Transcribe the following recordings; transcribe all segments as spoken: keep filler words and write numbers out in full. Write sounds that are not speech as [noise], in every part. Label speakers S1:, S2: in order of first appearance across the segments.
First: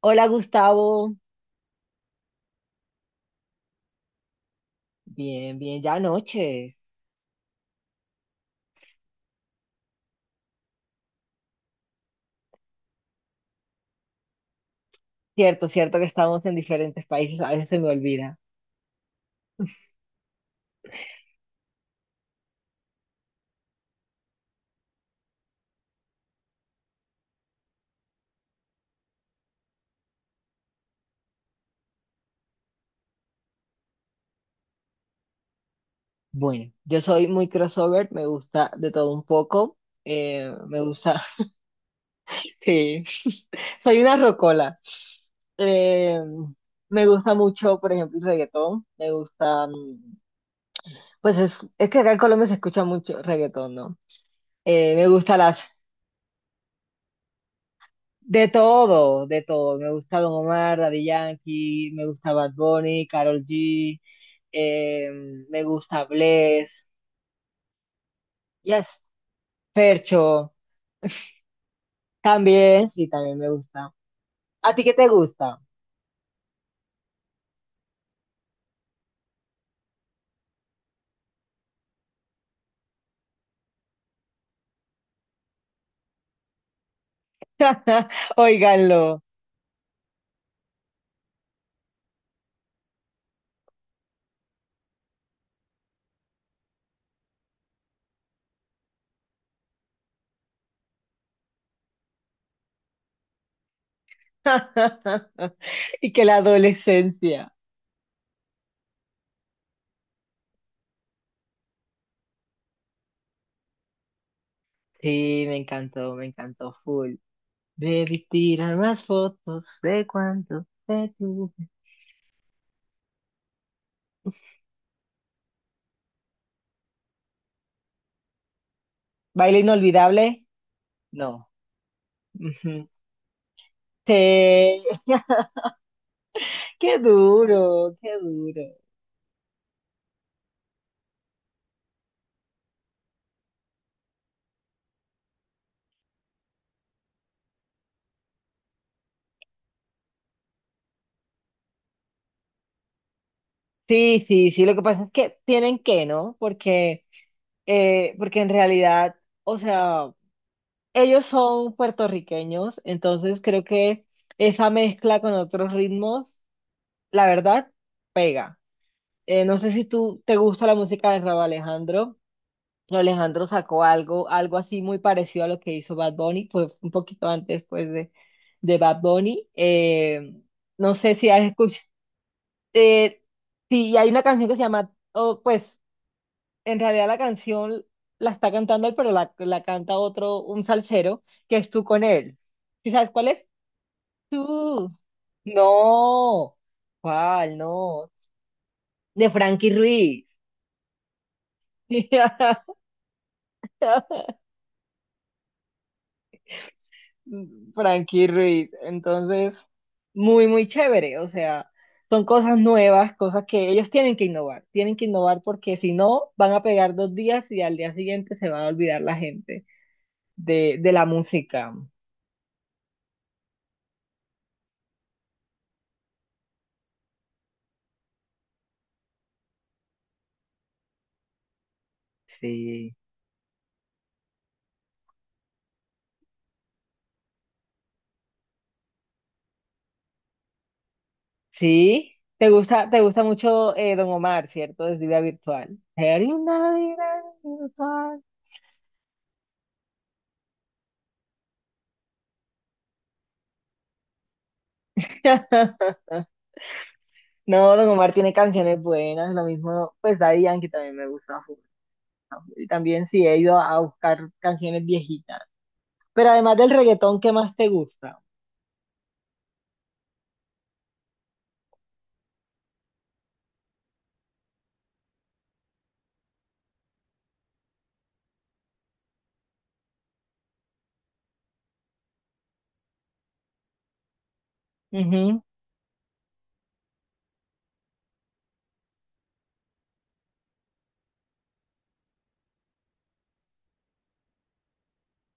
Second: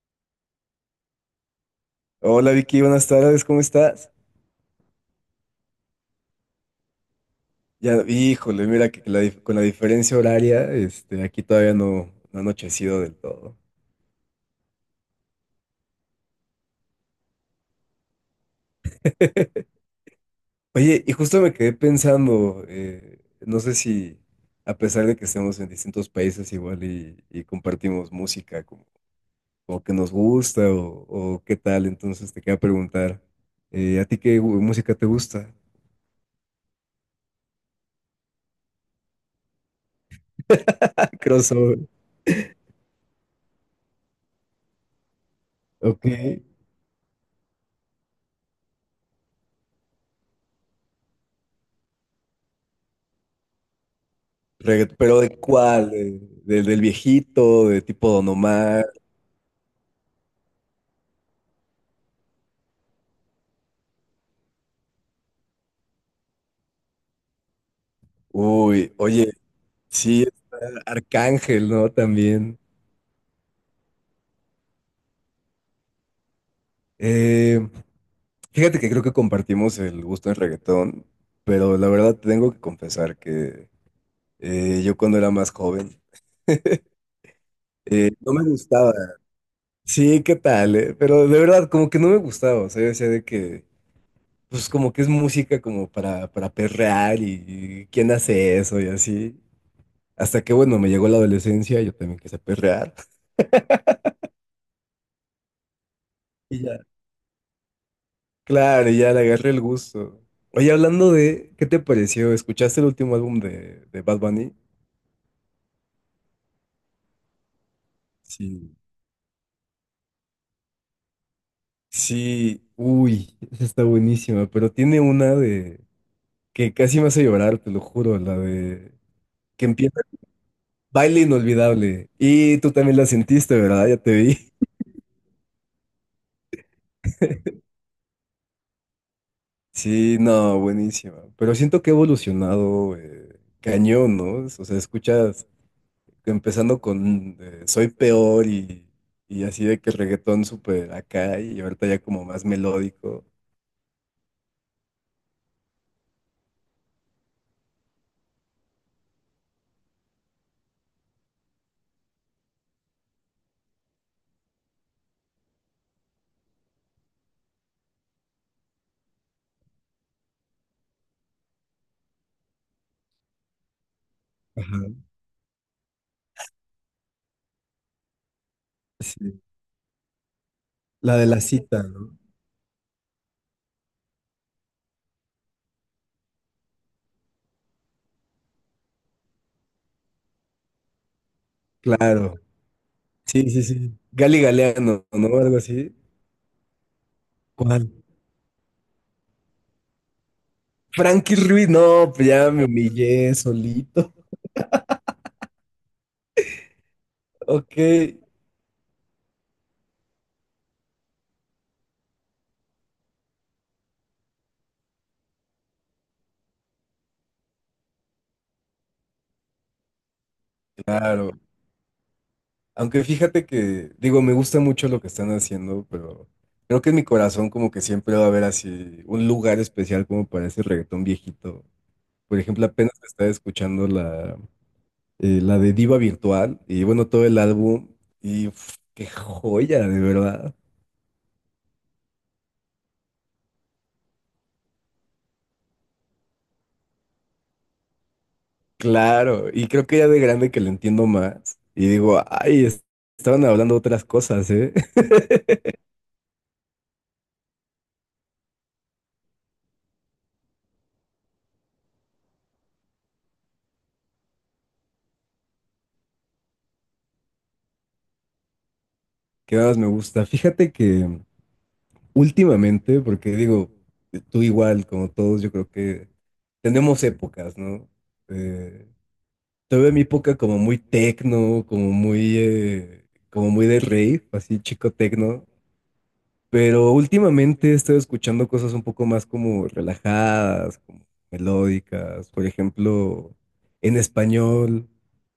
S1: Hola Gustavo,
S2: Hola Vicky, buenas tardes, ¿cómo estás?
S1: bien, bien, ya noche.
S2: Ya, híjole, mira que la dif- con la diferencia horaria, este, aquí todavía no, no ha anochecido del todo.
S1: Cierto, cierto que estamos en diferentes países, a veces se me olvida.
S2: [laughs] Oye, y justo me quedé pensando, eh, no sé si a pesar de que estemos en distintos países igual y, y compartimos música como, como que nos gusta o, o qué tal, entonces te quería preguntar, eh, ¿a ti qué gu- música te gusta?
S1: Bueno, yo soy muy crossover, me gusta de todo un poco, eh, me
S2: [laughs]
S1: gusta,
S2: Crossover.
S1: [laughs] sí, [laughs] soy una rocola.
S2: Ok.
S1: Eh, Me gusta mucho, por ejemplo, el reggaetón, me gusta, mm, pues es, es que acá en Colombia se escucha mucho reggaetón, ¿no? Eh,
S2: Reggaet-
S1: me
S2: pero ¿de
S1: gusta las
S2: cuál? ¿De- del del viejito? ¿De tipo Don
S1: De
S2: Omar?
S1: todo, de todo. Me gusta Don Omar, Daddy Yankee, me gusta Bad Bunny, Karol G, eh, me gusta Bless, yes,
S2: Uy, oye, sí,
S1: Fercho,
S2: está Arcángel, ¿no? También.
S1: también, sí, también me gusta. ¿A ti qué te gusta?
S2: Eh, Fíjate que creo que compartimos el gusto en reggaetón, pero la verdad tengo que confesar que eh, yo cuando era más joven eh, no
S1: [laughs]
S2: me gustaba.
S1: Óiganlo.
S2: Sí, ¿qué tal? ¿Eh? Pero de verdad, como que no me gustaba. O sea, yo decía de que, pues como que es música como para, para perrear y, y quién hace eso y así. Hasta que, bueno, me llegó la adolescencia, yo también quise perrear. [laughs]
S1: [laughs] Y que la
S2: Y ya.
S1: adolescencia.
S2: Claro, ya le agarré el gusto. Oye, hablando de, ¿qué te pareció? ¿Escuchaste el último álbum de, de Bad Bunny?
S1: Sí, me encantó, me encantó full. Debí tirar
S2: Sí.
S1: más fotos de cuánto te tuve.
S2: Sí, uy, [laughs] esa está buenísima, pero tiene una de que casi me hace llorar, te lo juro, la de
S1: ¿Baile
S2: que empieza
S1: inolvidable?
S2: Baile
S1: No.
S2: Inolvidable. Y tú
S1: Ujú.
S2: también la sentiste, ¿verdad? Ya te vi. [laughs]
S1: Sí. [laughs] Qué duro, qué duro.
S2: Sí, no, buenísima. Pero siento que ha evolucionado eh, cañón, ¿no? O sea, escuchas empezando con eh, Soy Peor y, y así de que reggaetón súper acá y ahorita ya como más melódico.
S1: Sí, sí, sí, lo que pasa es que tienen que, ¿no? Porque, eh, porque en realidad, o sea, ellos son puertorriqueños, entonces creo que esa mezcla con otros ritmos, la verdad, pega. Eh, no sé si tú te gusta la música de Rauw Alejandro. Rauw Alejandro sacó algo, algo
S2: Ajá,
S1: así muy parecido a lo que hizo Bad Bunny, pues un poquito antes, pues, de, de Bad
S2: sí.
S1: Bunny. Eh, no sé
S2: La de
S1: si has
S2: la cita,
S1: escuchado.
S2: ¿no?
S1: Eh, sí, y hay una canción que se llama, o pues en realidad la canción la está cantando él, pero la, la canta otro, un salsero, que es Tú con
S2: Claro,
S1: él. ¿Sí sabes cuál es?
S2: sí, sí, sí. Gali
S1: Tú.
S2: Galeano, ¿no? Algo así.
S1: No. ¿Cuál?
S2: ¿Cuál?
S1: No. De Frankie Ruiz.
S2: Frankie Ruiz, no, pues ya me humillé solito.
S1: [laughs]
S2: [laughs] Ok,
S1: Frankie Ruiz. Entonces, muy, muy chévere. O sea, son cosas nuevas, cosas que ellos tienen que innovar. Tienen que innovar porque si no, van a pegar dos días y al día siguiente se va a olvidar la gente. de, de la
S2: claro.
S1: música.
S2: Aunque fíjate que, digo, me gusta mucho lo que están haciendo, pero creo que en mi corazón como que siempre va a haber así un lugar especial como para ese reggaetón viejito. Por ejemplo, apenas
S1: Sí.
S2: estaba escuchando la, eh, la de Diva Virtual y bueno, todo el álbum y uf, qué joya, de verdad.
S1: Sí. ¿Te gusta, te gusta mucho eh, Don Omar, cierto, desde vida virtual? Sería una vida virtual.
S2: Claro, y creo que ya de grande que lo entiendo más y digo, ay, es- estaban hablando otras cosas, ¿eh? [laughs]
S1: [laughs] No, Don Omar tiene canciones buenas, lo mismo, pues Daddy Yankee también me gusta full, ¿no? Y también sí he ido a buscar canciones viejitas. Pero además del reggaetón, ¿qué más te gusta?
S2: ¿Qué más me gusta? Fíjate que últimamente, porque digo, tú igual, como todos, yo creo que tenemos épocas, ¿no? Eh, Tuve mi época como muy tecno, como muy, eh, como muy de rave, así chico
S1: Ujú.
S2: tecno. Pero últimamente he estado escuchando cosas un poco más como relajadas, como melódicas. Por ejemplo, en español,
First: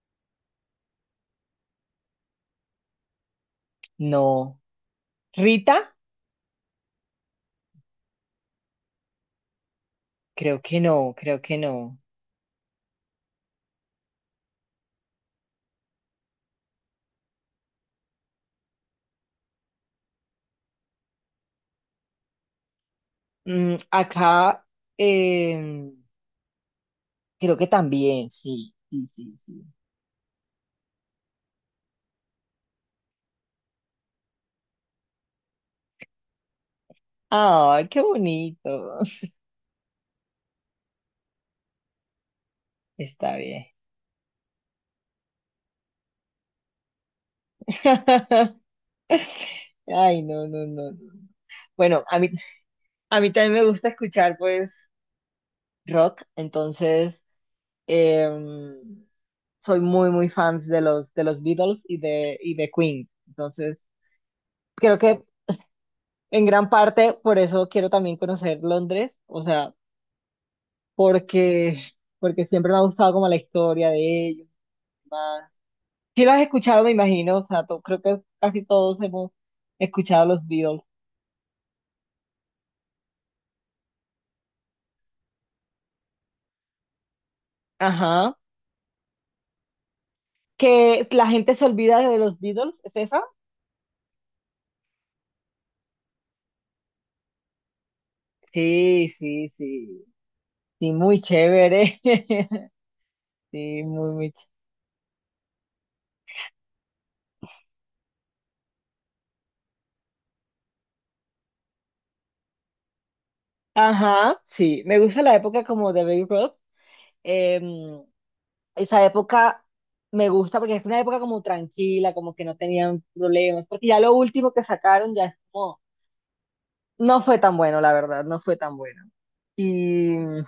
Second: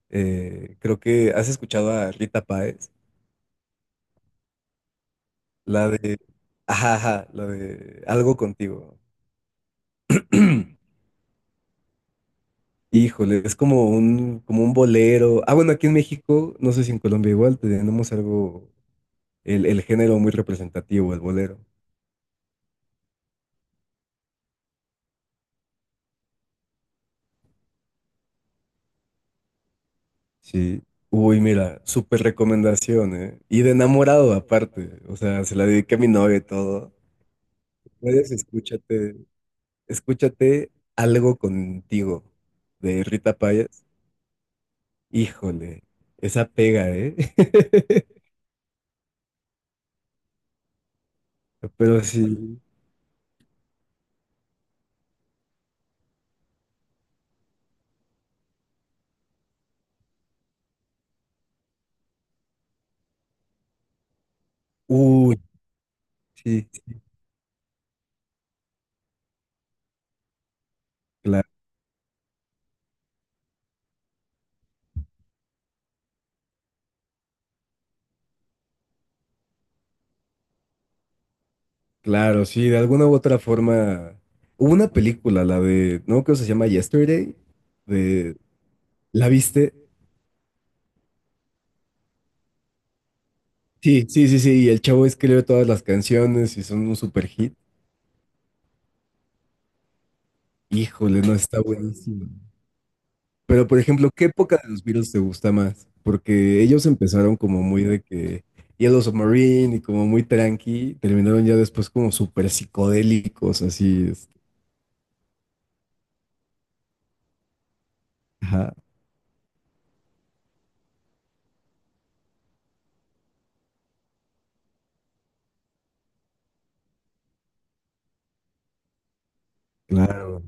S2: eh, creo que has escuchado a Rita Páez,
S1: No.
S2: la
S1: ¿Rita?
S2: de, ajá, ajá, la de Algo contigo.
S1: Creo que
S2: [clears throat]
S1: no, creo que no.
S2: Híjole, es como un, como un bolero. Ah, bueno, aquí en México, no sé si en Colombia igual, tenemos algo, el, el género muy representativo, el bolero.
S1: Mm, acá, em, creo que también, sí, sí, sí, sí.
S2: Sí. Uy, mira, súper recomendación, ¿eh? Y de enamorado aparte. O sea, se la dediqué a mi novia y todo.
S1: Ay, qué
S2: Puedes
S1: bonito.
S2: escúchate, escúchate algo contigo de Rita
S1: Está bien.
S2: Payas. Híjole, esa pega, ¿eh? [laughs]
S1: [laughs] Ay, no, no, no, no. Bueno,
S2: Pero
S1: a mí,
S2: sí.
S1: a mí también me gusta escuchar, pues, rock, entonces em, soy muy, muy fans de los, de los Beatles y de, y de Queen. Entonces, creo que
S2: Uy,
S1: en gran
S2: sí,
S1: parte por eso quiero también conocer Londres, o sea,
S2: claro,
S1: porque, porque, siempre me ha gustado como la historia de ellos. Sí lo has escuchado, me imagino, o sea, to- creo que casi todos hemos escuchado los Beatles.
S2: claro, sí, de alguna u otra forma. Hubo una película, la de, ¿no? Creo que se llama Yesterday,
S1: Ajá.
S2: de, ¿la viste?
S1: Que la gente se olvida de los Beatles, ¿es esa?
S2: Sí, sí, sí, sí. Y el chavo escribe todas las canciones y son un super hit.
S1: Sí, sí, sí. Sí, muy
S2: Híjole, no, está
S1: chévere.
S2: buenísimo.
S1: [laughs]
S2: Pero, por
S1: Sí,
S2: ejemplo,
S1: muy,
S2: ¿qué
S1: muy chévere.
S2: época de los Beatles te gusta más? Porque ellos empezaron como muy de que Yellow Submarine y como muy tranqui. Terminaron ya después como súper psicodélicos, así. este,
S1: Ajá, sí. Me gusta la época como de Baby Ruth. Em,
S2: Ajá,
S1: Esa época me gusta porque es una época como tranquila, como que no tenían problemas. Porque ya lo último que sacaron ya es como, no fue tan bueno, la verdad, no fue tan bueno. Y.
S2: claro.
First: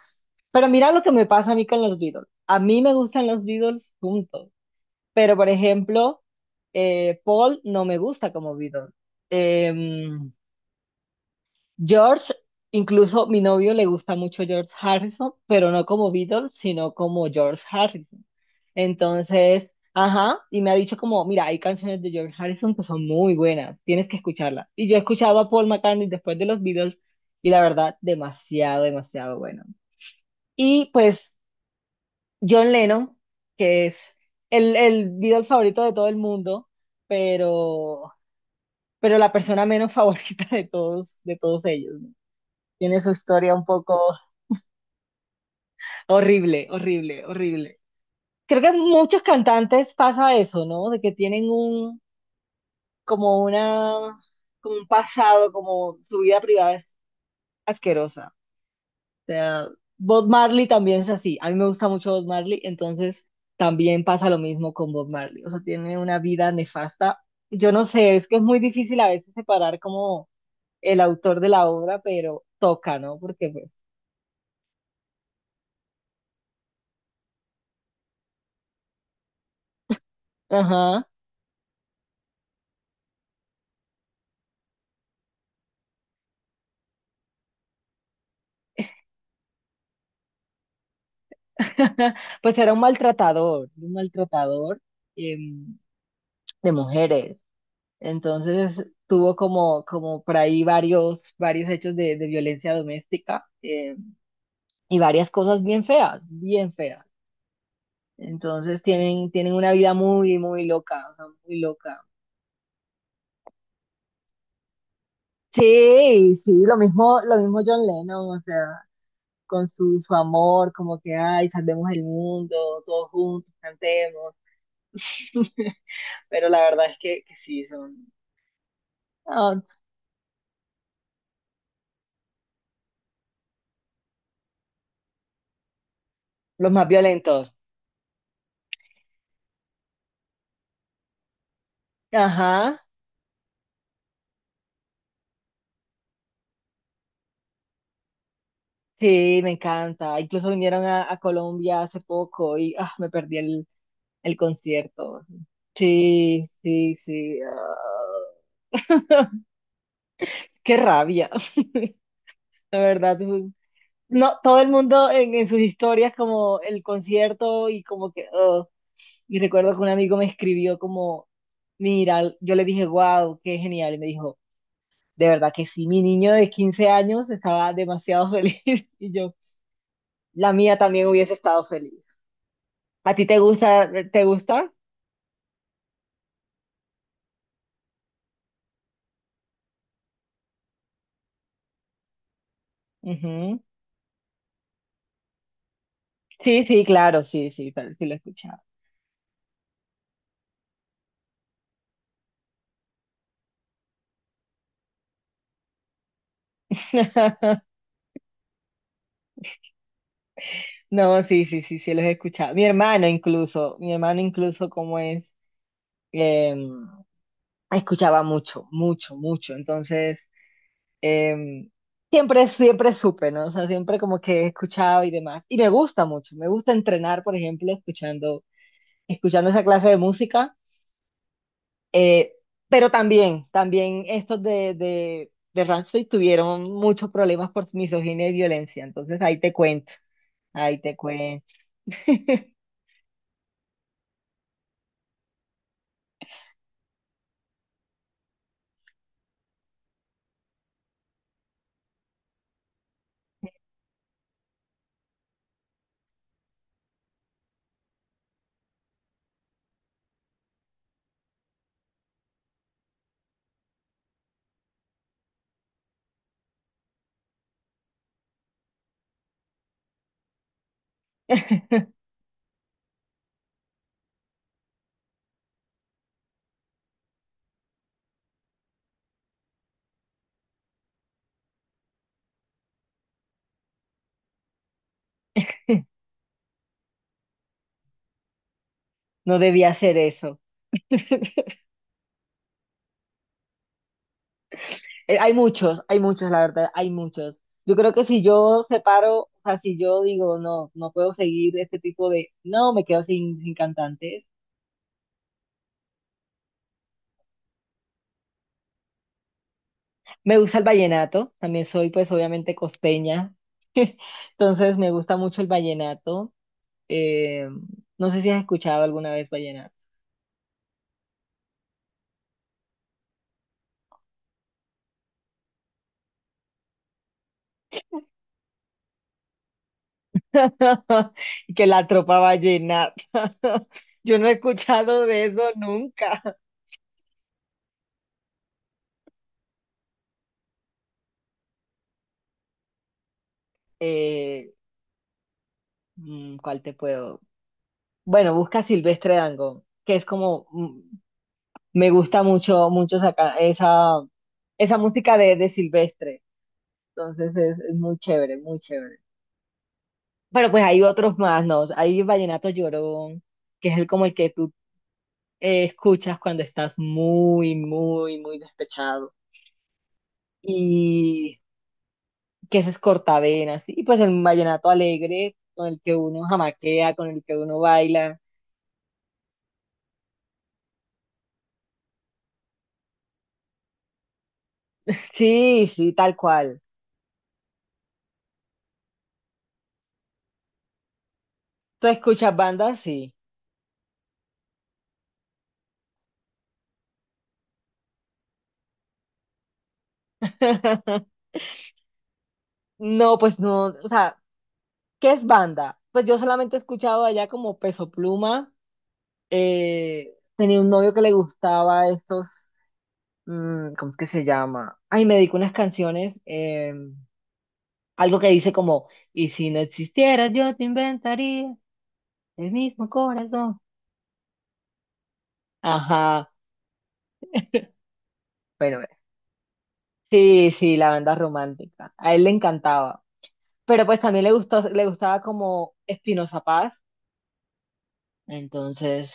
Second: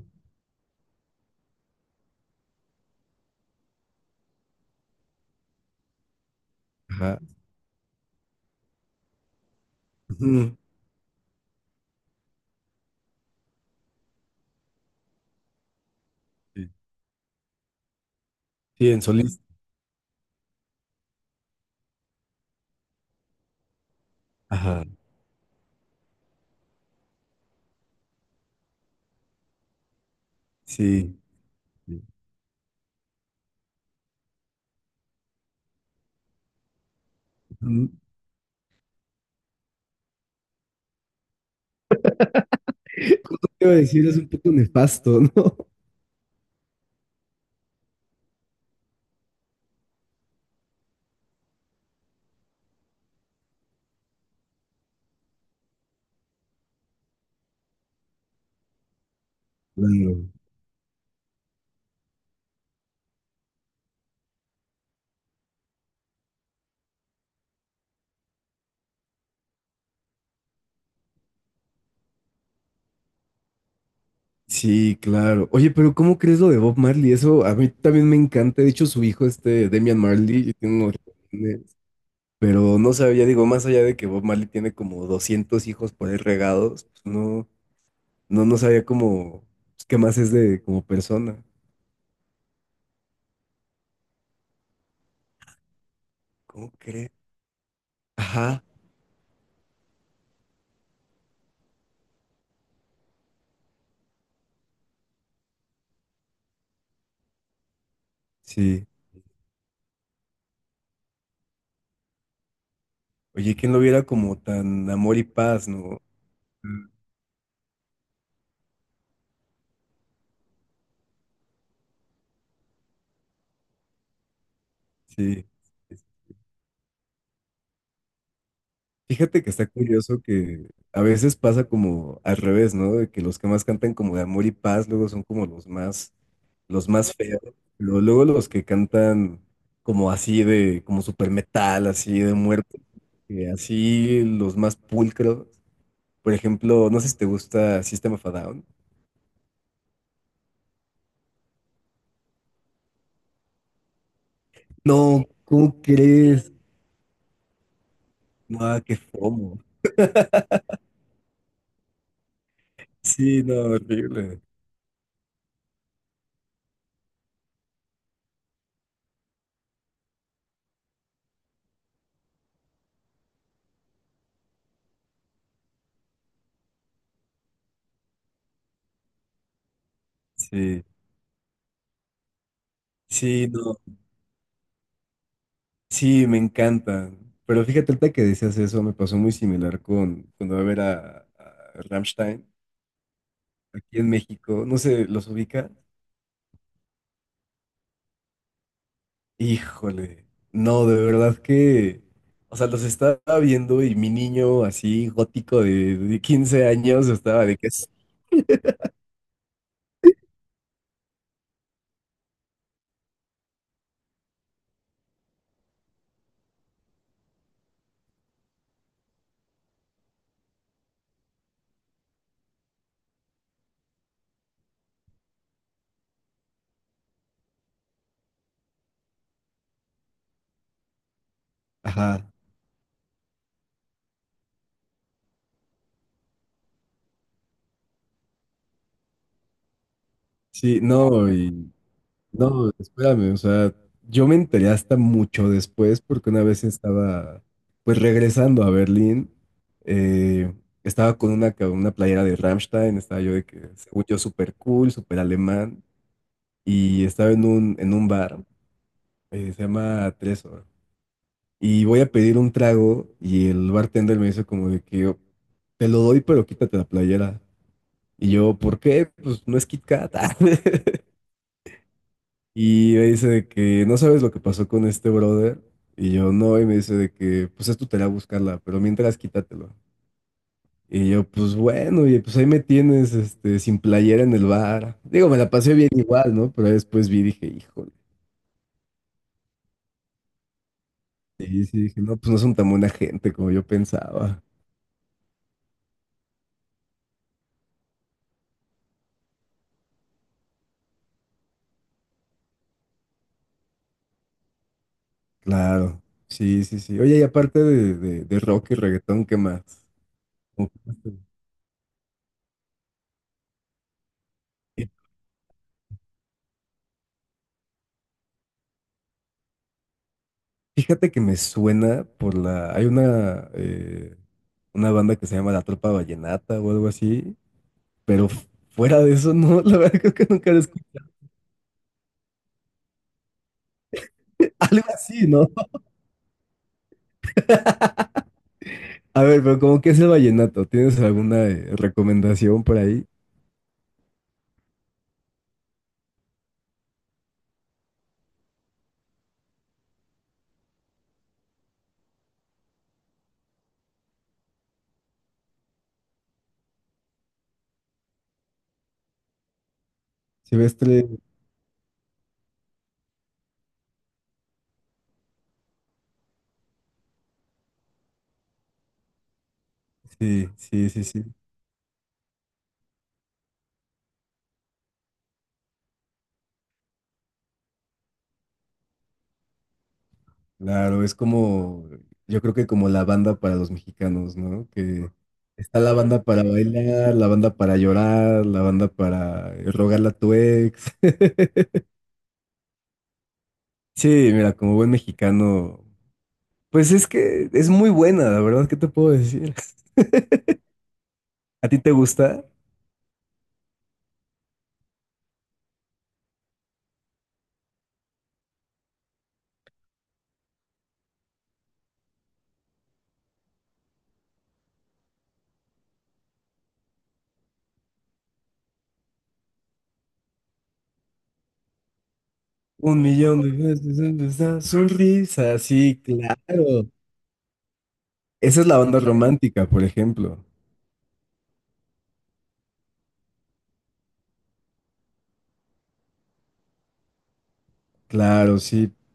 S1: Pero mira lo que me pasa a mí con los Beatles. A mí me gustan los Beatles juntos, pero por ejemplo,
S2: Ajá.
S1: eh, Paul no me gusta como Beatles. Em,
S2: Ujú.
S1: George, incluso mi novio le gusta mucho George Harrison, pero no como Beatles,
S2: Sí,
S1: sino como George Harrison.
S2: sí, en solista.
S1: Entonces, ajá, y me ha dicho como, mira, hay canciones de George Harrison que son muy buenas, tienes que escucharlas.
S2: Ajá.
S1: Y yo he escuchado a Paul McCartney después de los Beatles, y la verdad, demasiado, demasiado bueno. Y
S2: Sí.
S1: pues
S2: Sí.
S1: John Lennon, que es el, el Beatle favorito de todo el mundo,
S2: Mm,
S1: pero, pero la persona menos [laughs] favorita de todos, de todos ellos, ¿no? Tiene su
S2: Todo
S1: historia un
S2: te iba a
S1: poco.
S2: decir es un poco nefasto, ¿no? [laughs]
S1: Horrible, horrible, horrible. Creo que muchos cantantes pasa eso, ¿no? De que tienen un, como una, como un pasado, como su vida privada es asquerosa. O sea, Bob
S2: Claro.
S1: Marley también es así. A mí me gusta mucho Bob Marley, entonces también pasa lo mismo con Bob Marley. O sea, tiene una vida nefasta. Yo no sé, es que es muy difícil a veces separar como el autor de la obra, pero toca, ¿no? Porque pues,
S2: Sí, claro. Oye, pero ¿cómo crees lo de Bob Marley? Eso a mí también me encanta. De hecho, su hijo, este Damian Marley, tiene unos
S1: ajá.
S2: riñones. Pero no sabía, digo, más allá de que Bob Marley tiene como doscientos hijos por ahí regados, pues no, no, no sabía cómo, pues, qué más es de como persona.
S1: [laughs] Pues era un maltratador, un maltratador em,
S2: ¿Cómo
S1: de
S2: crees?
S1: mujeres.
S2: Ajá,
S1: Entonces tuvo como, como, por ahí varios, varios hechos de, de violencia doméstica em, y varias cosas bien feas, bien feas. Entonces
S2: sí.
S1: tienen, tienen una vida muy, muy loca, o sea, muy loca.
S2: Oye, ¿quién lo viera como tan amor y paz, no?
S1: Sí, sí, lo
S2: Mm.
S1: mismo, lo mismo John Lennon, o sea, con su, su amor, como que, ay, salvemos el mundo, todos juntos, cantemos.
S2: Sí.
S1: [laughs] Pero la verdad es que, que sí, son.
S2: Fíjate que
S1: Ah,
S2: está curioso que a veces pasa como al revés, ¿no? De que los que más cantan como de amor y paz luego son como los más,
S1: los más
S2: los más feos.
S1: violentos.
S2: Pero luego los que cantan como así de, como super metal, así de
S1: Ajá,
S2: muerte, eh, así los más pulcros. Por ejemplo, no sé si te gusta System of a Down.
S1: sí, me encanta. Incluso vinieron a, a Colombia hace poco y ah, me perdí el, el
S2: No,
S1: concierto.
S2: ¿cómo
S1: Sí,
S2: crees?
S1: sí, sí. Ah.
S2: No, qué
S1: [laughs]
S2: fomo.
S1: Qué rabia. [laughs] La verdad,
S2: Sí,
S1: fue-
S2: no,
S1: no,
S2: horrible.
S1: todo el mundo en, en sus historias como el concierto y como que, oh. Y recuerdo que un amigo me escribió como, mira, yo le dije, wow, qué genial. Y me dijo, de verdad que sí, mi niño de quince años estaba demasiado feliz. [laughs] Y yo, la mía
S2: Sí,
S1: también hubiese estado feliz. ¿A ti te
S2: sí, no.
S1: gusta? ¿Te gusta?
S2: Sí, me encantan. Pero fíjate, ahorita que decías eso, me pasó muy similar con cuando iba a ver a, a Rammstein
S1: Ujú.
S2: aquí en México. No sé, ¿los ubica?
S1: Sí, sí, claro, sí, sí, tal- sí lo he escuchado.
S2: Híjole, no, de verdad que. O sea, los estaba viendo y mi niño así gótico de, de quince años estaba de
S1: [laughs]
S2: que es.
S1: No, sí, sí, sí, sí, los he escuchado. Mi hermano incluso, mi hermano incluso como es, em, escuchaba mucho, mucho, mucho. Entonces, em, siempre, siempre supe, ¿no? O sea, siempre como que he escuchado y demás. Y me gusta mucho, me gusta entrenar, por ejemplo, escuchando, escuchando, esa clase de música.
S2: Ajá.
S1: Eh, pero también, también estos de, de, de Rancid tuvieron muchos problemas por misoginia y violencia. Entonces ahí te cuento, ahí
S2: Sí,
S1: te
S2: no,
S1: cuento.
S2: y
S1: [laughs]
S2: No, espérame, o sea, yo me enteré hasta mucho después porque una vez estaba, pues regresando a Berlín, eh, estaba con una, ca- una playera de Rammstein, estaba yo de que, según yo, súper cool, súper alemán, y estaba en un, en un bar, eh, se llama Tresor, y voy a pedir un trago y el bartender me dice como de que yo, te lo doy, pero quítate la playera. Y yo, ¿por qué? Pues no es Kit Kat. [laughs] Y me dice de que no sabes lo que pasó con este brother. Y yo no, y me dice de que pues es tu tarea buscarla, pero mientras quítatelo. Y yo, pues bueno, y pues ahí me tienes este, sin playera en el bar. Digo, me la pasé bien igual, ¿no? Pero después vi y dije, híjole.
S1: No debía hacer eso. [laughs]
S2: Sí, sí, dije, no, pues no son tan buena gente como yo pensaba.
S1: Eh, Hay muchos, hay muchos, la verdad, hay muchos. Yo creo que si yo separo, o sea, si yo digo, no, no puedo seguir este tipo de, no, me quedo sin, sin cantantes.
S2: Claro, sí, sí, sí. Oye, y aparte de, de, de rock y reggaetón, ¿qué más?
S1: Me gusta el
S2: ¿Cómo que más te gusta?
S1: vallenato, también soy pues obviamente costeña, [laughs] entonces me gusta mucho el vallenato. Eh, no sé si has escuchado alguna vez vallenato.
S2: Fíjate que me suena por la. Hay una, eh, una banda que se llama La Tropa Vallenata o algo así, pero f- fuera de eso, no, [laughs] la verdad creo que nunca la escuché.
S1: [laughs] Que la tropa vallenata. [laughs] Yo no he
S2: Algo
S1: escuchado de
S2: así,
S1: eso
S2: ¿no?
S1: nunca.
S2: A ver, pero ¿como que es el vallenato? ¿Tienes alguna eh, recomendación por ahí?
S1: Eh, mm, ¿Cuál te puedo? Bueno, busca Silvestre Dangond, que es como, mm, me gusta mucho, mucho saca- esa, esa música de, de Silvestre. Entonces es, es muy chévere, muy chévere. Pero pues hay
S2: Silvestre,
S1: otros más, ¿no? Hay Vallenato Llorón, que es el como el que tú eh, escuchas cuando estás muy, muy, muy despechado
S2: sí, sí, sí, sí.
S1: y que ese es cortavenas, y pues el vallenato alegre con el que uno jamaquea, con el que uno baila.
S2: Claro, es como, yo creo que como la banda para los mexicanos, ¿no? Que
S1: Sí,
S2: está la
S1: sí, tal
S2: banda para
S1: cual.
S2: bailar, la banda para llorar, la banda para eh, rogarle a tu ex. [laughs]
S1: ¿Tú escuchas banda? Sí.
S2: Sí, mira, como buen mexicano, pues es que es muy buena, la verdad, ¿qué te puedo decir? [laughs]
S1: [laughs]
S2: ¿A ti te gusta?
S1: No, pues no, o sea, ¿qué es banda? Pues yo solamente he escuchado allá como Peso Pluma, eh, tenía un novio que le gustaba estos, mm, ¿cómo es que se llama? Ay, me dedicó unas canciones, eh, algo que dice como, y si no existieras yo te inventaría el mismo
S2: Un millón de
S1: corazón.
S2: veces esa sonrisa, sí,
S1: Ajá,
S2: claro. Esa es
S1: bueno,
S2: la
S1: bueno.
S2: banda romántica, por ejemplo.
S1: Sí, sí, la banda romántica. A él le encantaba, pero pues también le gustó, le gustaba como Espinoza Paz,
S2: Claro, sí,
S1: entonces,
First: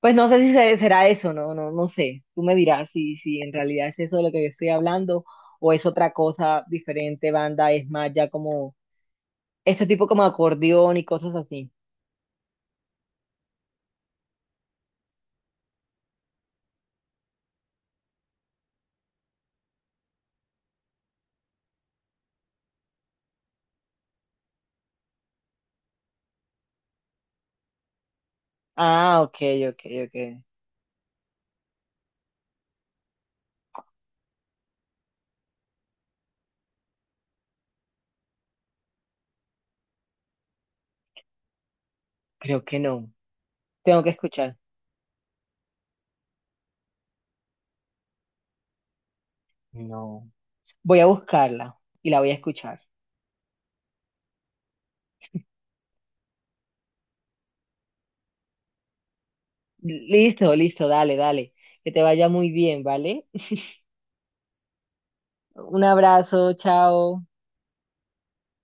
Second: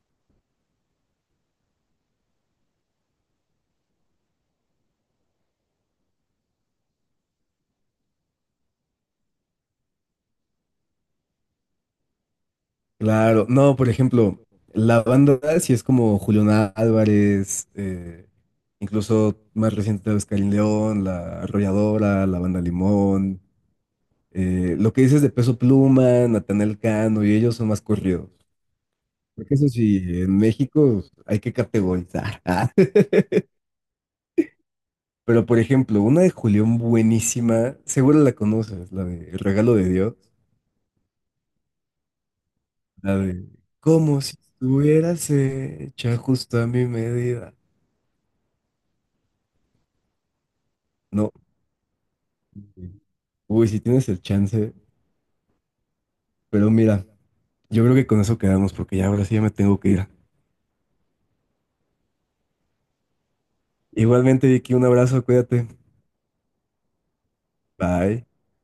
S1: pues no sé si se- será eso, no, no, no sé. Tú me dirás si, si, en realidad es eso de lo que yo estoy hablando o es otra cosa diferente, banda, es más ya como este tipo como acordeón y cosas así.
S2: claro. No, por ejemplo, la banda sí es como Julián Álvarez, eh, incluso más reciente tal vez Karin León, La Arrolladora, La Banda Limón. eh, lo que dices de Peso Pluma, Natanael Cano, y ellos son más corridos.
S1: Ah, ok,
S2: Porque eso
S1: ok,
S2: sí, en
S1: ok.
S2: México hay que categorizar. [laughs] Pero por ejemplo, una de Julián buenísima, seguro la conoces, la de El regalo de Dios,
S1: Creo que no.
S2: la de
S1: Tengo que
S2: como si
S1: escuchar.
S2: estuvieras hecha justo a mi medida.
S1: No. Voy a
S2: No,
S1: buscarla y la voy a escuchar.
S2: uy, si tienes el chance, pero mira, yo creo que con eso quedamos porque ya ahora sí ya me tengo que ir.
S1: Listo, listo, dale, dale. Que te vaya muy bien, ¿vale?
S2: Igualmente, Vicky, un abrazo, cuídate.
S1: Un abrazo, chao.
S2: Bye.